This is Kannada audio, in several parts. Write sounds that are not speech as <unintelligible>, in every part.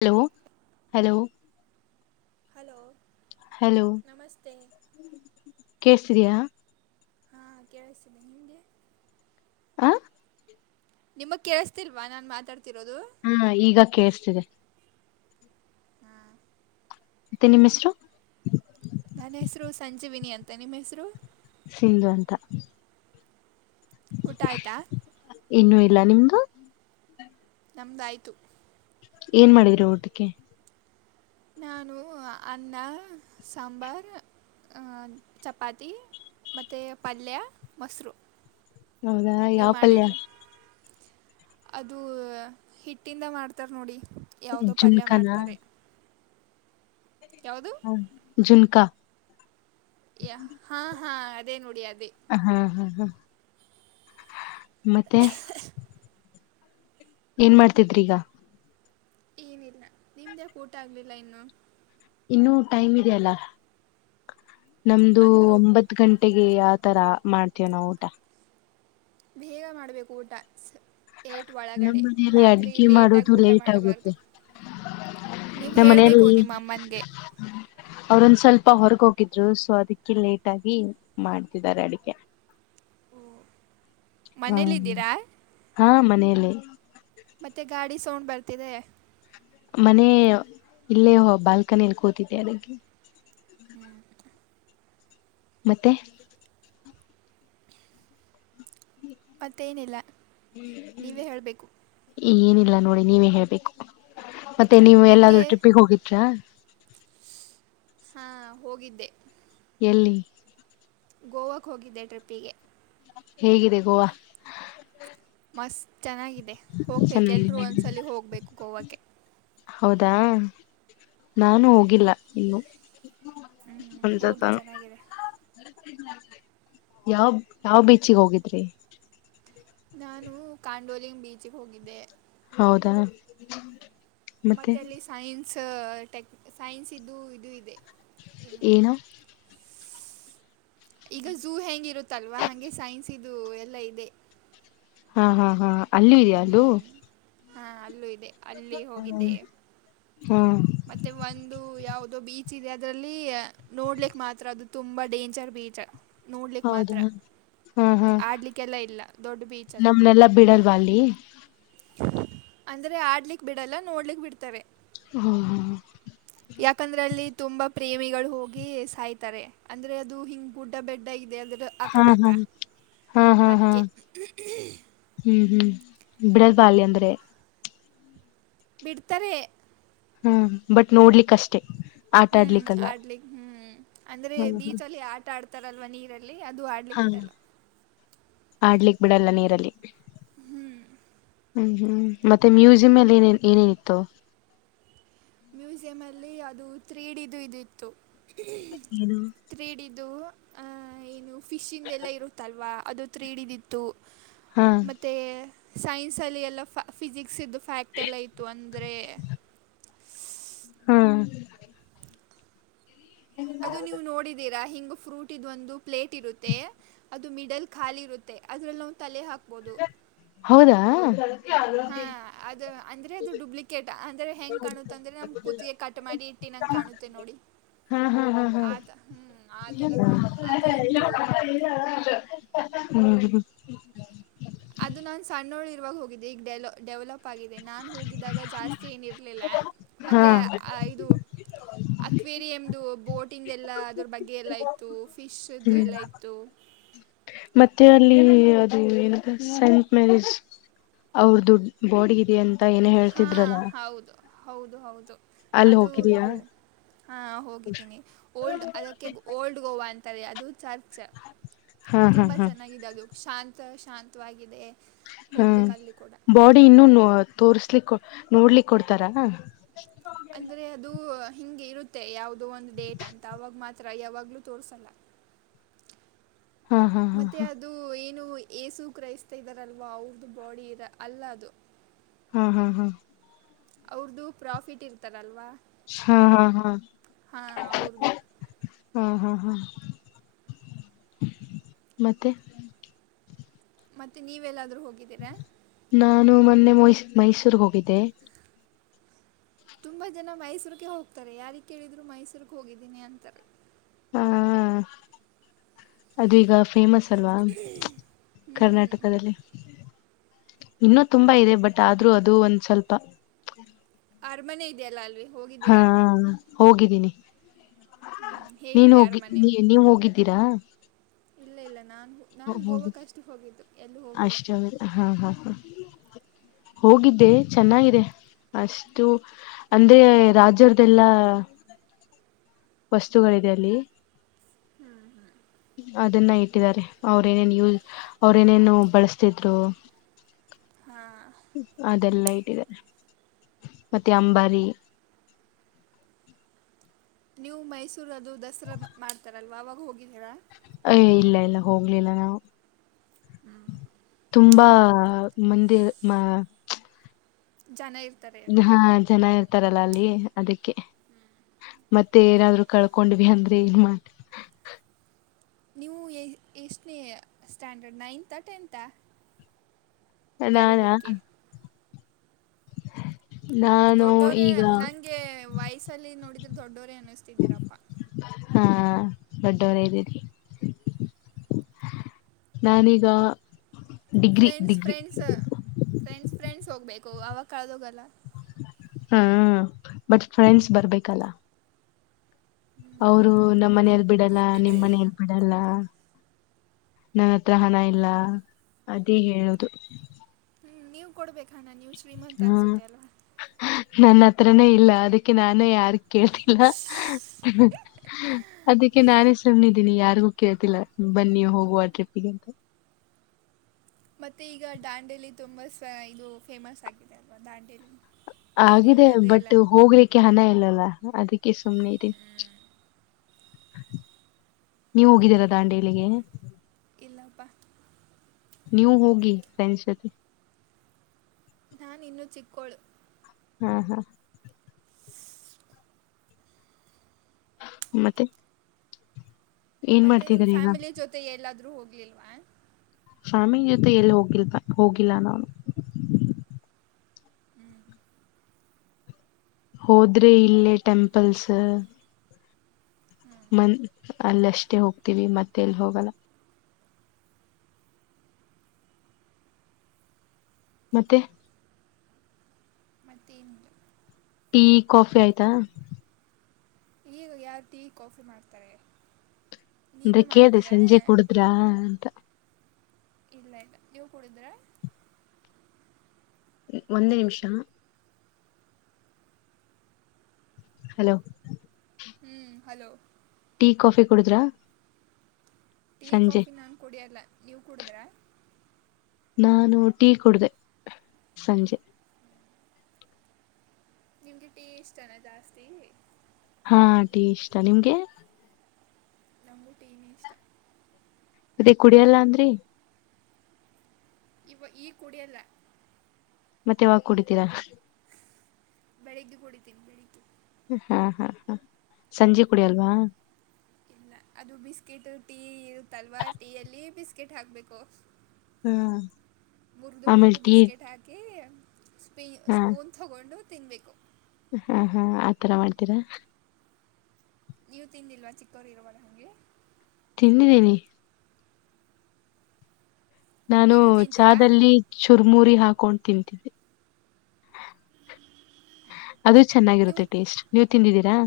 ಹಲೋ. ಹಲೋ. ಹಲೋ ಹಲೋ ನಮಸ್ತೆ. ಸಿದಿಯ <unintelligible> ಹಾ ಕೇಳಿಸ್ತಿದೆ ನಿಮ್ಗೆ? ಆ ನಿಮಗ್ ಕೇಳಸ್ತಿಲ್ವಾ ನಾನ್ ಮಾತಾಡ್ತಿರೋದು. ಹಾ ಈಗ ಕೇಳಿಸ್ತಿದೆ. ಹಾಂ ಮತ್ತೆ ನಿಮ್ ಹೆಸರು ನನ್ನ ಹೆಸರು ಸಂಜೀವಿನಿ ಅಂತ, ನಿಮ್ ಹೆಸರು? ಶೀಲಾ ಅಂತ. ಊಟ ಆಯ್ತಾ ಇನ್ನುೂ ಇಲ್ಲ ನಿಮ್ದು ನಮ್ದಾಯ್ತು. ಏನ್ ಮಾಡಿದ್ರಿ ಊಟಕ್ಕೆ ನಾನು ಅನ್ನ ಸಾಂಬಾರ್, ಅ ಚಪಾತಿ ಮತ್ತೆ ಪಲ್ಯ ಮೊಸರು. ಹೌದಾ ನೀವು ಯಾವ್ ಪಲ್ಯ ಮಾಡಿಲ್ಲ ಅದು ಹಿಟ್ಟಿಂದ ಮಾಡ್ತಾರ ನೋಡಿ. ಯಾವುದೋ ಅದೇನ್ ಪಲ್ಯ ಜುಮಕನ ಮಾಡ್ತಾರೆ <unintelligible> ಯಾವುದು ಹಾ, ಜುಲ್ಕಾ. ಯ ಹಾ ಹಾ ಅದೇ ನೋಡಿ ಅ ಹಾ ಹಾ ಹಾ, ಮತ್ತೆ ಏನ್ ಮಾಡ್ತಿದ್ರಿ ಈಗ? ಏನಿಲ್ಲ ನಿಮ್ದ್ ಯಾಕ್ ಊಟ ಆಗ್ಲಿಲ್ಲ ಇನ್ನು. ಇನ್ನೂ ಟೈಮ್ ಇದೆಯಲ್ಲ. ನಮ್ದು ಅಂದರು ಒಂಬತ್ ಗಂಟೆ. <unintelligible> ಲ್ಲಿ ಆ ತರ ಮಾಡ್ತೀವಿ ನಾವು ಊಟ. ಬೇಗ ಮಾಡ್ಬೇಕು ಊಟ. ಏಟ್ ನಮ್ಮ ಒಳಗಡೆ ಮನೆಯಲ್ಲಿ ರಾತ್ರಿ ಅಡ್ಗೆ ಲೇಟಾಗಿ ಮಾಡೋದು ಊಟ ಲೇಟ್ ಮಾಡಬಾರ್ದು ಆಗುತ್ತೆ ನೀವು ನಮ್ಮ ಹೇಳಬೇಕು ಮನೆಯಲ್ಲಿ ನಿಮ್ಮ ಅಮ್ಮನಿಗೆ ಅವ್ರೊಂದ್ ಸ್ವಲ್ಪ ಹೊರಗ ಹೋಗಿದ್ರು ಸೊ ಅದಕ್ಕೆ ಲೇಟ್ ಆಗಿ ಮಾಡ್ತಿದ್ದಾರೆ ಅಡಿಗೆ ಹ್ಮ ಮನೇಲ್ಲಿದ್ದೀರಾ ಹಾ ಮನೇಯಲ್ಲಿ. ಗಾಡಿ ಸೌಂಡ್ ಬರ್ತಿದೆ. ಮನೆ ಇಲ್ಲೇ ಬಾಲ್ಕನಿಯಲಿ ಕೂತಿದ್ದೆ ಅದಕ್ಕೆ. ಹೂಂ ಮತ್ತೆ ಮತ್ತೇನಿಲ್ಲ ನೀವೇ ಹೇಳ್ಬೇಕು. ಏನಿಲ್ಲ ನೋಡಿ ನೀವೇ ಹೇಳ್ಬೇಕು. ಮತ್ತೆ ನೀವು ನಿಮಗೆ ಎಲ್ಲಾದ್ರೂ ಟ್ರಿಪ್ಪಿಗ್ ಹೋಗಿದ್ರಾ? ಹಾ ಹೋಗಿದ್ದೆ. ಎಲ್ಲಿ? ಗೋವಾಕ್ ಹೋಗಿದ್ದೆ ಟ್ರಿಪ್ಪಿಗೆ ಹೇಗಿದೆ ಗೋವಾ? ಮಸ್ತ್ ಚೆನ್ನಾಗಿದೆ ಹೋಗ್ಬೇಕು ಎಲ್ರೂ ಚೆನ್ನಾಗಿದೆ ಒಂದ್ಸಲಿ ಹೋಗ್ಬೇಕು ಗೋವಾಕ್ಕೆ. ಹೌದಾ ನಾನು ಹೋಗಿಲ್ಲ ಇನ್ನು ಹ್ಮ್ ಹೋಗಿ ಚೆನ್ನಾಗಿದೆ. ಯಾವ್ ಯಾವ್ ಬೀಚಿಗೆ ಹೋಗಿದ್ರಿ? ನಾನು ಕಾಂಡೋಲಿಂಗ್ ಬೀಚ್ಗೆ ಹೋಗಿದ್ದೆ. ಹೌದಾ ಮತ್ತೆ ಅಲ್ಲಿ ಸೈನ್ ಸ ಟೆಕ್ ಸೈನ್ಸ್ ಇದು ಇದು ಇದೆ. ಏನು? ಈಗ ಝೂ ಹೆಂಗಿರು ತಲ್ವಾ ಹಂಗೆ ಸೈನ್ಸ್ ಇದು ಎಲ್ಲಾ ಇದೆ. ಆ ಹಾ ಹಾ ಹಾ ಅಲ್ಲು ಇದೆಯಾ ಅದು ಹಾ ಅಲ್ಲೂ ಇದೆ. ಅಲ್ಲಿ ಹೋಗಿದೆ <unintelligible> ಹಾ ಮತ್ತೆ ಒಂದು ಯಾವ್ ಅದು ಬೀಚ್ ಇದೆ ಅದ್ರಲ್ಲಿ ನೋಡ್ಲಿಕ್ ಮಾತ್ರ ಅದು ತುಂಬಾ ಡೇಂಜರ್ ಬೀಚ್. ನೋಡ್ಲಿಕ್ಕೆ ಹೌದ ಮಾತ್ರ ಹಾ ಹಾ <unintelligible> ಆಡಲಿಕ್ಕೆಲ್ಲ ಇಲ್ಲ ದೊಡ್ಡ ಬೀಚ್ ನಮ್ನೆಲ್ಲಾ ಬಿಡಲ್ವಾ ಅಲ್ಲಿ. ಅಂದ್ರೆ ಆಡ್ಲಿಕ್ ಬಿಡಲ್ಲ ನೋಡ್ಲಿಕ್ ಬಿಡ್ತರೆ. ಹ ಹ ತುಂಬಾ ಪ್ರೇಮಿಗಳು ಹೋಗಿ ಸಾಯ್ತಾರೆ ಅಂದ್ರೆ ಅದು ಹಿಂಗ್ ಗುಡ್ಡ ಬೆಡ್ಡ ಇ ಹಾ ಹಾ ಹಾ ಹಾ ಹಾ ಅದಕ್ಕೆ <unintelligible> ಹ್ಮ್ ಹ್ಮ್ ಬ್ರೇಸ್ ಬಾಲ್ಯ ಅಂದ್ರೆ ಬಿಡ್ತರೆ ಹ್ಮ ಬಟ್ ನೋಡ್ಲಿಕ್ಕಷ್ಟೇ. ಹ್ಮ್ ಆಡ್ಲಿಕ್ ಹ್ಮ್ ಅಂದ್ರೆ ಬೀಚಲ್ಲಿ ಆಟ ಆಡ್ ತರಲ್ವ ನೀರಲ್ ಲ್ಲಿ ಅದು ಆಡ್ಲಿಕ್ ಹಾ ಬಿಡಲ್ಲ. ಆಡ್ಲಿಕ್ ಬಿಡಲ್ಲ ನೀರಲ್ಲಿ. ಹ್ಮ್ ಹ್ಮ್ ಮತ್ತೆ ಮ್ಯೂಸಿಯಂಲ್ಲಿ ಏನೇನ್ ಏನೇನಿತ್ತು? ಮ್ಯೂಸಿಯಂ ಅಲ್ಲಿ ಅದು ತ್ರಿಡಿದು ಇದಿತ್ತು. ಏನು ತ್ರಿಡಿದು. ಫಿಶ್ ಇಂದ ಎಲ್ಲ ಇರುತ್ತಲ್ವಾ? ಅದು ತ್ರೀಡಿದಿತ್ತು. ಹಾ ಮತ್ತೆ ಸೈನ್ಸ್ ಅಲ್ಲಿ ಎಲ್ಲಫ ಫಿಸಿಕ್ಸ್ ದ್ದು ಫ್ಯಾಕ್ಟ್ ಎಲ್ಲ ಇತ್ತು. ಅಂದರೆ, ಹ್ಮ ಅದು ನೀವು ನೋಡಿದೀರಾ? ಹಿಂಗ ಫ್ರೂಟ್ ಇದು ಒಂದು ಪ್ಲೇಟ್ ಇರುತ್ತೆ ಅದು ಮಿಡಲ್ ಖಾಲಿ ಇರುತ್ತೆ ಅದ್ರಲ್ಲಿ ನಾವು ತಲೆ ಹಾಕ ಹೌದಾ? ಹಾ ಅದು ಅಂದ್ರೆ ಅದು ಡುಪ್ಲಿಕೇಟ್. ಹೆಂಗ್ ಕಾಣುತ್ತ ಅಂದ್ರೆ ನಮ ಕುತ್ತಿಗೆ ಕಟ್ ಮಾಡಿ ಇಟ್ಟಿ ನಂಗ ಕಾಣುತ್ತೆ ನೋಡಿ ಹಾ ಹಾ ಹಾ ಹಾ ಆತ ಹ್ಮ್ ಆತರ ಕಾಣತ್ತೆ ಅದು ಇತ್ತು. ಹ್ಮ್ ಹ್ಮ್ ಅದು ನಾನ್ ಸಣ್ಣೋಳ ಇರುವಾಗ ಹೋಗಿದ್ದೆ ಈಗ ಡೆಲ ಡೆವಲಪ್ ಪಾಗಿದೆ. ನಾನು ಹೋಗಿದಾಗ ಜಾಸ್ತಿ ಏನಿ ಇರ್ಲಿಲ್ಲ. ಹಾ ಮತ್ತೆ ಅ ಇದು ಅಕ್ವೇರಿಯಂದು ಬೋಟಿಂಗ ಎಲ್ಲ ಅದ್ರ ಬಗ್ಗೆ ಎಲ್ಲ ಇತ್ತು. ಫಿಶ್ದು ಹ್ಮ್ ಎಲ್ಲ ಇತ್ತು ಮತ್ತೆ ಅಲ್ಲಿ ಅದು ಏನ ಸೈಂಟ್ ಮೇರೀಸ್ ಅವ್ರದು ಬಾಡಿ ಇದೆ ಅಂತ. ಏನ ಹೇಳ್ತಿದ್ರಲ್ಲ. ಹಾಂ ಹೌದು ಹೌದು ಹೌದು. ಅಲ್ಲಿ ಅದು ಹೋಗಿದೀಯಾ ಇದು ಹಾ ಹೋಗಿದ್ದೀನಿ. ಓಲ್ಡ್ ಅದಕ್ಕೆ ಓಲ್ಡ್ ಗೋವಾ ಅಂತ. ತಾರೆ ಅದು. ಚರ್ಚ್ ಹಾ ಹಾ ತುಂಬಾ ಹಾ ಚೆನ್ನಾಗಿದೆ. ಅದು ಶಾಂತ ಶಾಂತವಾಗಿದೆ. ಹ್ಮ ಹೋಗ್ಬೇಕು ಅಲ್ಲಿ ಕೂಡ ಬಾಡಿ ಇನ್ನುೂನೋ ತೋರ್ಸ್ಲಿಕ್ಕ ನೋಡ್ಲಿಕ್ಕೆ ಕೊಡ್ತಾರಾ? ಅಂದ್ರೆ ಅದು ಹಿಂಗೆ ಇರುತ್ತೆ ಯಾವುದೋ ಒಂದು ಡೇಟ್ ಅಂತ ಅವಾಗ ಮಾತ್ರ. ಯಾವಾಗ್ಲೂ ತೋರ್ರಿಸಲ್ಲ. ಹಾ ಹಾ ಹಾ ಮತ್ತೆ ಅದು ನೀನು ಏಸು ಕ್ರೈಸ್ತ ಇದಾರಲ್ವಾ ಅವ್ರ್ದ ಬಾಡಿ ಅಲ್ಲ ಅದು. ಹಾ ಹಾ ಹಾ ಅವ್ರ್ದು ಪ್ರಾಫಿಟ್ ಇರ್ತಾರಲ್ವಾ? ಹಾ ಹಾ ಹಾಂ ಹಾ ಅವ್ರದ್ದು ಹಾಂ ಹಾಂ ಹಾಂ ಮತ್ತೆ ಮತ್ತೆ ನೀವೆಲ್ಲಾದ್ರ ನಾನು ಮ ಮೊನ್ನೆ ಮ ಮೈಸೂರ್ ಹೋಗಿದ್ದೆ ತುಂಬಾ ಜನಾ ಮೈಸೂರ್ಕೆ ಹೋಗ್ತಾರೆ ಯಾರಿಗ ಕೇಳಿದ್ರು ಮೈಸೂರ್ಕ ಹೋಗಿದ್ದೀನಿ ಅಂತಾರೆ ಹಾ ಅದು ಈಗ ಫೇಮಸ್ ಅಲ್ವಾ ಹ್ಞೂ ಕರ್ನಾಟಕದಲ್ಲಿ ಇನ್ನೂ ತುಂಬಾ ಇದೆ ಬಟ್ ಆದ್ರೂ ಅದುೂ ಒಂದ್ ಸ್ವಲ್ಪ ಅರಮನೆ ಇದೆಯಲ್ಲಾ ಅಲ್ವಿ ಹಾ ಹೋಗಿದ್ ಈ ನೀ ಹ್ಮ್, ನೀನು ಹೇಗಿದೆ ಹೋಗಿ ಅರಮನೆ ನೀ ನೀವು ಹೋಗಿ ತಿರಾ ಇಲ್ಲ ಇಲ್ಲ ನಾನು ಹು ನಾನ್ ಗೋವಾಕ ಅಷ್ಟೇ ಹೋಗಿದ್ದು ಎಲ್ಲೂ ಹೋಗಿಲ್ಲ ಅಷ್ಟೇ ಹಾ ಹಾ ಹಾ ಹೋಗಿದ್ದೆ ಚೆನ್ನಾಗಿದೆ ಅಷ್ಟು ಅಂದೆ ರಾಜ್ರದೆಲ್ಲಾ ವಸ್ತುಗಳಿದೆ ಅಲ್ಲಿ ಹ್ಮ ಹ್ಮ ಅದನ್ನ ಇಟ್ಟಿದ್ದಾರೆ ಅವ್ರೇಏನೇನ್ ಯೂಸ್ ಅವ್ರ ಏನೇನು ಬಳಸ್ತಿದ್ರು ಹಾಂ ಅದೇಲ್ಲಾ ಮತ್ತೆ ಅಂಬಾರಿ ನೀವ್ ಮೈಸ್ ಅದು ದಸರಾ ಮಾಡ್ತಾರಲ್ವಾ ಅವಾಗ ಹೋಗಿ ಹೇಳಾ ಐ ಇಲ್ಲ ಇಲ್ಲ ಹೋಗ್ಲಿಲ್ಲ ನಾವು ಹ್ಮ ತುಂಬಾ ಮಂದಿ ಮಾ ಜನಾ ಇರ್ ಹಾ ಜನಾ ಇರ್ ತಾರಲ್ಲ ಅಲ್ಲಿ ಅದಿಕ್ಕೆ ಮತ್ತೆ ಏನಾದ್ರು ಕಳ್ಕೊಂಡ್ವಿ ಅಂದ್ರೆ ಏನ್ ಮಾಡ ನೀವು ಏ ಎಷ್ಟನೇ ಸ್ಟ್ಯಾಂಡರ್ಡ್ ನೈಂತಾ ಟೆಂತಾ ನಾನಾ ಕಳೀಲಿಕ್ಕೆ ದೊಡ್ಡೋರೇ ಈಗ ನಂಗೆ ವಯಸಲ್ಲಿ ನೋಡಿದ್ರೆ ದೊಡ್ಡೋರೇ ಅನಿಸ್ತಿದ್ದೀರಪ್ಪಾ ದೊಡ್ಡೊವ್ರೆ ಇದ್ದೀನಿ ನಾನೀಗ ಡಿಗ್ರಿ ಫ್ರೆಂಡ್ಸ್ ಡಿಗ್ರಿ ಫ್ರೆಂಡ್ಸ್ ಅ ಫ್ರೆಂಡ್ಸ್ ಫ್ರೆಂಡ್ಸ್ ಹೋಗ್ಬೇಕು ಅವಾಗ ಕಳದೋಗಲ್ಲ ಹಾ ಬಟ್ ಫ್ರೆಂಡ್ಸ್ ಬರಬೇಕಲ್ಲ ಹ್ಞೂ, ಅವರು ಅದು ಇದೆ ನಮ್ಮ್ ಬಿಡಿ ಮನೆಯಲ್ಲಿ ಬಿಡಲ್ಲ ನಿಮ್ಮ್ ಮನೆಯಲ್ಲಿ ಬಿಡಲ್ಲ ನನ್ನತ್ರ ಹಣ ಇಲ್ಲ ಅದೇ ಹೇಳೋದು ಹ್ಮ ನೀವು ಕೊಡ್ಬೇಕ್ ಅಣ್ಣ ನೀ ಶ್ರೀಮಂತ ಹ್ಮ ಅನ್ಸುತ್ತೆ ಅಲ್ಲ ನನ್ನ ಹತ್ರನೇ ಇಲ್ಲ ಅದಕ್ಕೆ ನಾನೇ ಯಾರ ಕೇಳ್ತಿಲ್ಲ ಅದಕ್ಕೆ ನಾನೇ ಸುಮ್ನದ್ದೀನಿ ಯಾರಿಗೂ ಕೇಳ್ತಿಲ್ಲ ಬನ್ನಿ ಹೋಗುವ ಟ್ರಿಪ್ಪಿಗೆ ಅಂತಾ ಮತ್ತೆ ಈಗ ದಾಂಡೇಲಿ ತುಂಬಾ ಸ ಇದು ಫೇಮಸ್ ಆಗಿದೆ ಅಲ್ವಾ ದಾಂಡೇಲಿ ಆಗಿದೆ ನೀರಿಂದದು ಎಲ್ಲ ಬಟ್ ಹೋಗ್ಲಿಕ್ಕೆ ಹಣ ಇಲ್ಲಲ್ಲ ಅದಕ್ಕೆ ಸುಮ್ನೆ ಇದೀ ನೀವು ಹೋಗಿದ್ದೀರಾ ದಾಂಡೇಲಿಗೆ ಇಲ್ಲಪ್ಪ ನೀವು ಹೋಗಿ ಫ್ರೆಂಡ್ಸ್ ಜೊತೆ ನಾನ್ ಇನ್ನುೂ ಚಿಕ್ಕೋಳು ಹ್ಮ ಹಾ ಮತ್ತೆ ಏನ್ ಮತ್ತೆ ನಿಮ್ ಮಾಡ್ತಿದೀರಿ ಈಗ ಫ್ಯಾಮಿಲಿ ಜೊತೆ ಎಲ್ಲಾದೂ ರು ಹೋಗ್ಲಿಲ್ವಾ ಫ್ಯಾಮಿಲಿ ಜೊತೆ ಎಲ್ಲಿ ಹೋಗಿಲ್ತ ಹೋಗಿಲ್ಲ ನಾವು ಹೋದ್ರೆ ಇಲ್ಲೇ ಟೆಂಪಲ್ಸ್ ಮನ್ ಅಲ್ಲಷ್ಟೇ ಹೋಗ್ತೀವಿ ಮತ್ತೆ ಎಲ್ಲಿ ಹೋಗಲ್ಲ ಮತ್ತೆ ಮತ್ತೇನು ಟೀ ಕಾಫಿ ಆಯ್ತಾ ಈಗ ಯಾರಟೀ ಕಾಫಿ ಮಾಡ್ತಾರೆ ನೀವೇ ಕೇಳಿದೆ ಮಾಡ್ತೀರಾ ಸಂಜೆ ಕುೂಡುದ್ರಾ ಅಂತ ಇಲ್ಲ ಇಲ್ಲ ನೀವು ಕೂಡಿದ್ರ ಒಂದು ನಿಮಿಷ ಹಲೋ ಹ್ಞೂ ಹಲೋ ಟೀ ಕಾಫಿ ಕುಡುದ್ರಾ ಟೀ ಕಾಫಿ ನಾನು ಕುಡಿಯಲ್ಲ ನೀವು ಕುೂಡಿದ್ರ ನಾನು ಟೀ ಕುಡ್ದೆ ಸಂಜೆ ನಿಮ್್ದ ಟೇಸ್ಟ್ ಅನಾ ಜಾಸ್ತಿ ಹಾ ಟೀ ಇಷ್ಟ ನಿಮ್ಗೆ ನಮಗೂ ಟೀ ನೆಇಷ್ಟ ಅದೇ ಕುಡಿಯಲ್ಲ ಅಂದ್ರಿ ಇವ ಈ ಕುಡಿಯಲ್ಲ ಮತ್ತೆ ವಾಗ ಕುಡಿತೀರಾ ಬೆಳಿಗ್ಗೆ ಕುಡಿತೇನೆ ಬೆಳಿಗ್ಗೆ ಹಾ ಹಾ ಹಾ ಸಂಜೆ ಕುಡಿಯಲ್ವ ಇಲ್ಲ ಅದು ಬಿಸ್ಕೆಟ್ ಟೀ ಇರುತ್ತಲ್ವಾ ಟೀಯಲ್ಲಿ ಬಿಸ್ಕೆಟ್ ಹಾಕ್ಬೇಕು ಹಾ, ಮುರ್ದುು ಮುರ್ದುು ಆಮೇಲೆ ಟೀ ಬಿಿಸ್ಕಿಟ್ ಹಾಕಿ ಪೇ ಹಾ ಸ್ಪೂನ್ ತೊಗೊಂಡು <inaudible> ತಿನ್ಬೇಕು ಹಾ ಹಾ ಆತರ ಮಾಡ್ತೀರಾ ನೀವು ತಿಂದಿಲ್ವಾ ಚಿಕ್ಕೋರು ಇರುವಳ ಹಗೆ ತಿನ್ನಿದ್ದೀನಿ ನಾನು ಈಗೂ ತಿಂತೀರಾ ಚಹಾದಲ್ಲಿ ಚುರ್ಮುರಿ ಹಾಕ <inaudible> ಡ ತಿಂತಿದೆ ಅದು ನೀವು ಚೆನ್ನಾಗಿರುತ್ತೆ ಟೇಸ್ಟ್ ನೀವು ತಿಂದಿದ್ದೀರಿ <inaudible>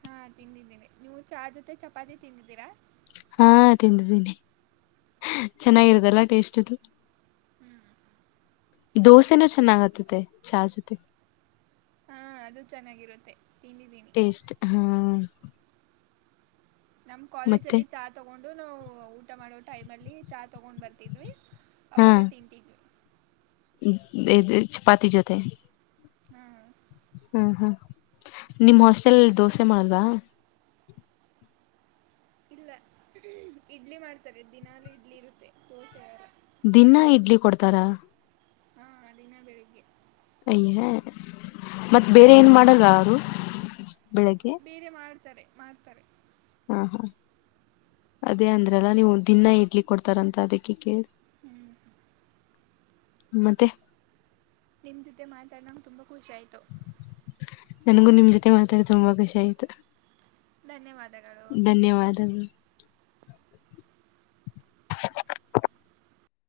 ಹಾ ತಿಂದಿದ್ದೀನಿ ನೀವು ಚಾ ಜೊತೆ ಚಪಾತಿ ತಿಂದಿದ್ದೀರಾ ಹಾ ತಿಂಡಿದ್ದೀನಿ ಚೆನ್ನಾಗಿರುದಲ್ಲ ಟೇಸ್ಟ್ು ದೋಸೆನೂ ಚೆನ್ನಾಗ್ತ್ತತೆ ಚಾ ಜೊತೆ ಹಾ ಅದು ಚೆನ್ನಾಗಿರುತ್ತೆ ತಿಂದಿದ್ದೀನಿ ಟೇಸ್ಟ್ ಹ. ನಮ್ಮ್ ಕಾಲೇಜ ಮತ್ತೆ ಅಲ್ಲಿ ಚಾ ತಗೊಂಡು ನಾವು ಊಟ ಮಾಡೋ ಟೈಮ್ ಅಲ್ಲಿ ಚಾ ತಗೊಂಡ್ ಬರ್ತಿದ್ವಿ ಅವಾಗ ತಿಂತಿದ್ವಿ. ಇದ ಇದ ಚಪಾತಿ ಜೊತೆ ಹ್ಮ್ ಹ್ಮ ಹ ನಿಮ್ ಹಾಸ್ಟೆಲ್ ಅಲ್ಲಿ ದೋಸೆ ಮಾಡಲ್ವಾ? ಇಲ್ಲ ಇಡ್ಲಿ ಮಾಡ್ತಾರೆ ದಿನಲೂ ಇಡ್ಲಿ ಇರುತ್ತೆ ದೋಸೆ ಇರಲ್ಲ ದಿನ್ನ ಇಡ್ಲಿ ಕೊಡ್ತಾರಾ? ಹಾ ದಿನ ಬೆಳಿಗ್ಗೆ. ಅಯ್ಯ ಮತ್ತ ಬೇರೆ ಏನ್ ಮಾಡಲ್ವಾ ಅವರು? ಬೆಳಿಗ್ಗೆ, ತಾರೆ ಮಾಡ್ತಾರೆ. ಹಾ ಹಾ ಅದೇ ಅಂದ್ರಲ್ಲ ನೀವು ದಿನಾ ಇಡ್ಲಿ ಕೊಡ್ತಾರಂತ ಅದಕ್ಕೆ ಕೇಳ. ಹ್ಮ್. ಮತ್ತೆ, ನಿಮ್ಮ ಜೊತೆ ಮಾತಾಡ ನಂಗ ತುಂಬಾ ಖುಷ ಆಯ್ತು. ನನಗೂ ನಿಮ್ ಜೊತೆ ಮಾತಾಡ ತುಂಬಾ ಖುಷಿ ಆಯ್ತು. ಧನ್ಯವಾದಗಳು ಧನ್ಯವಾದಗಳು.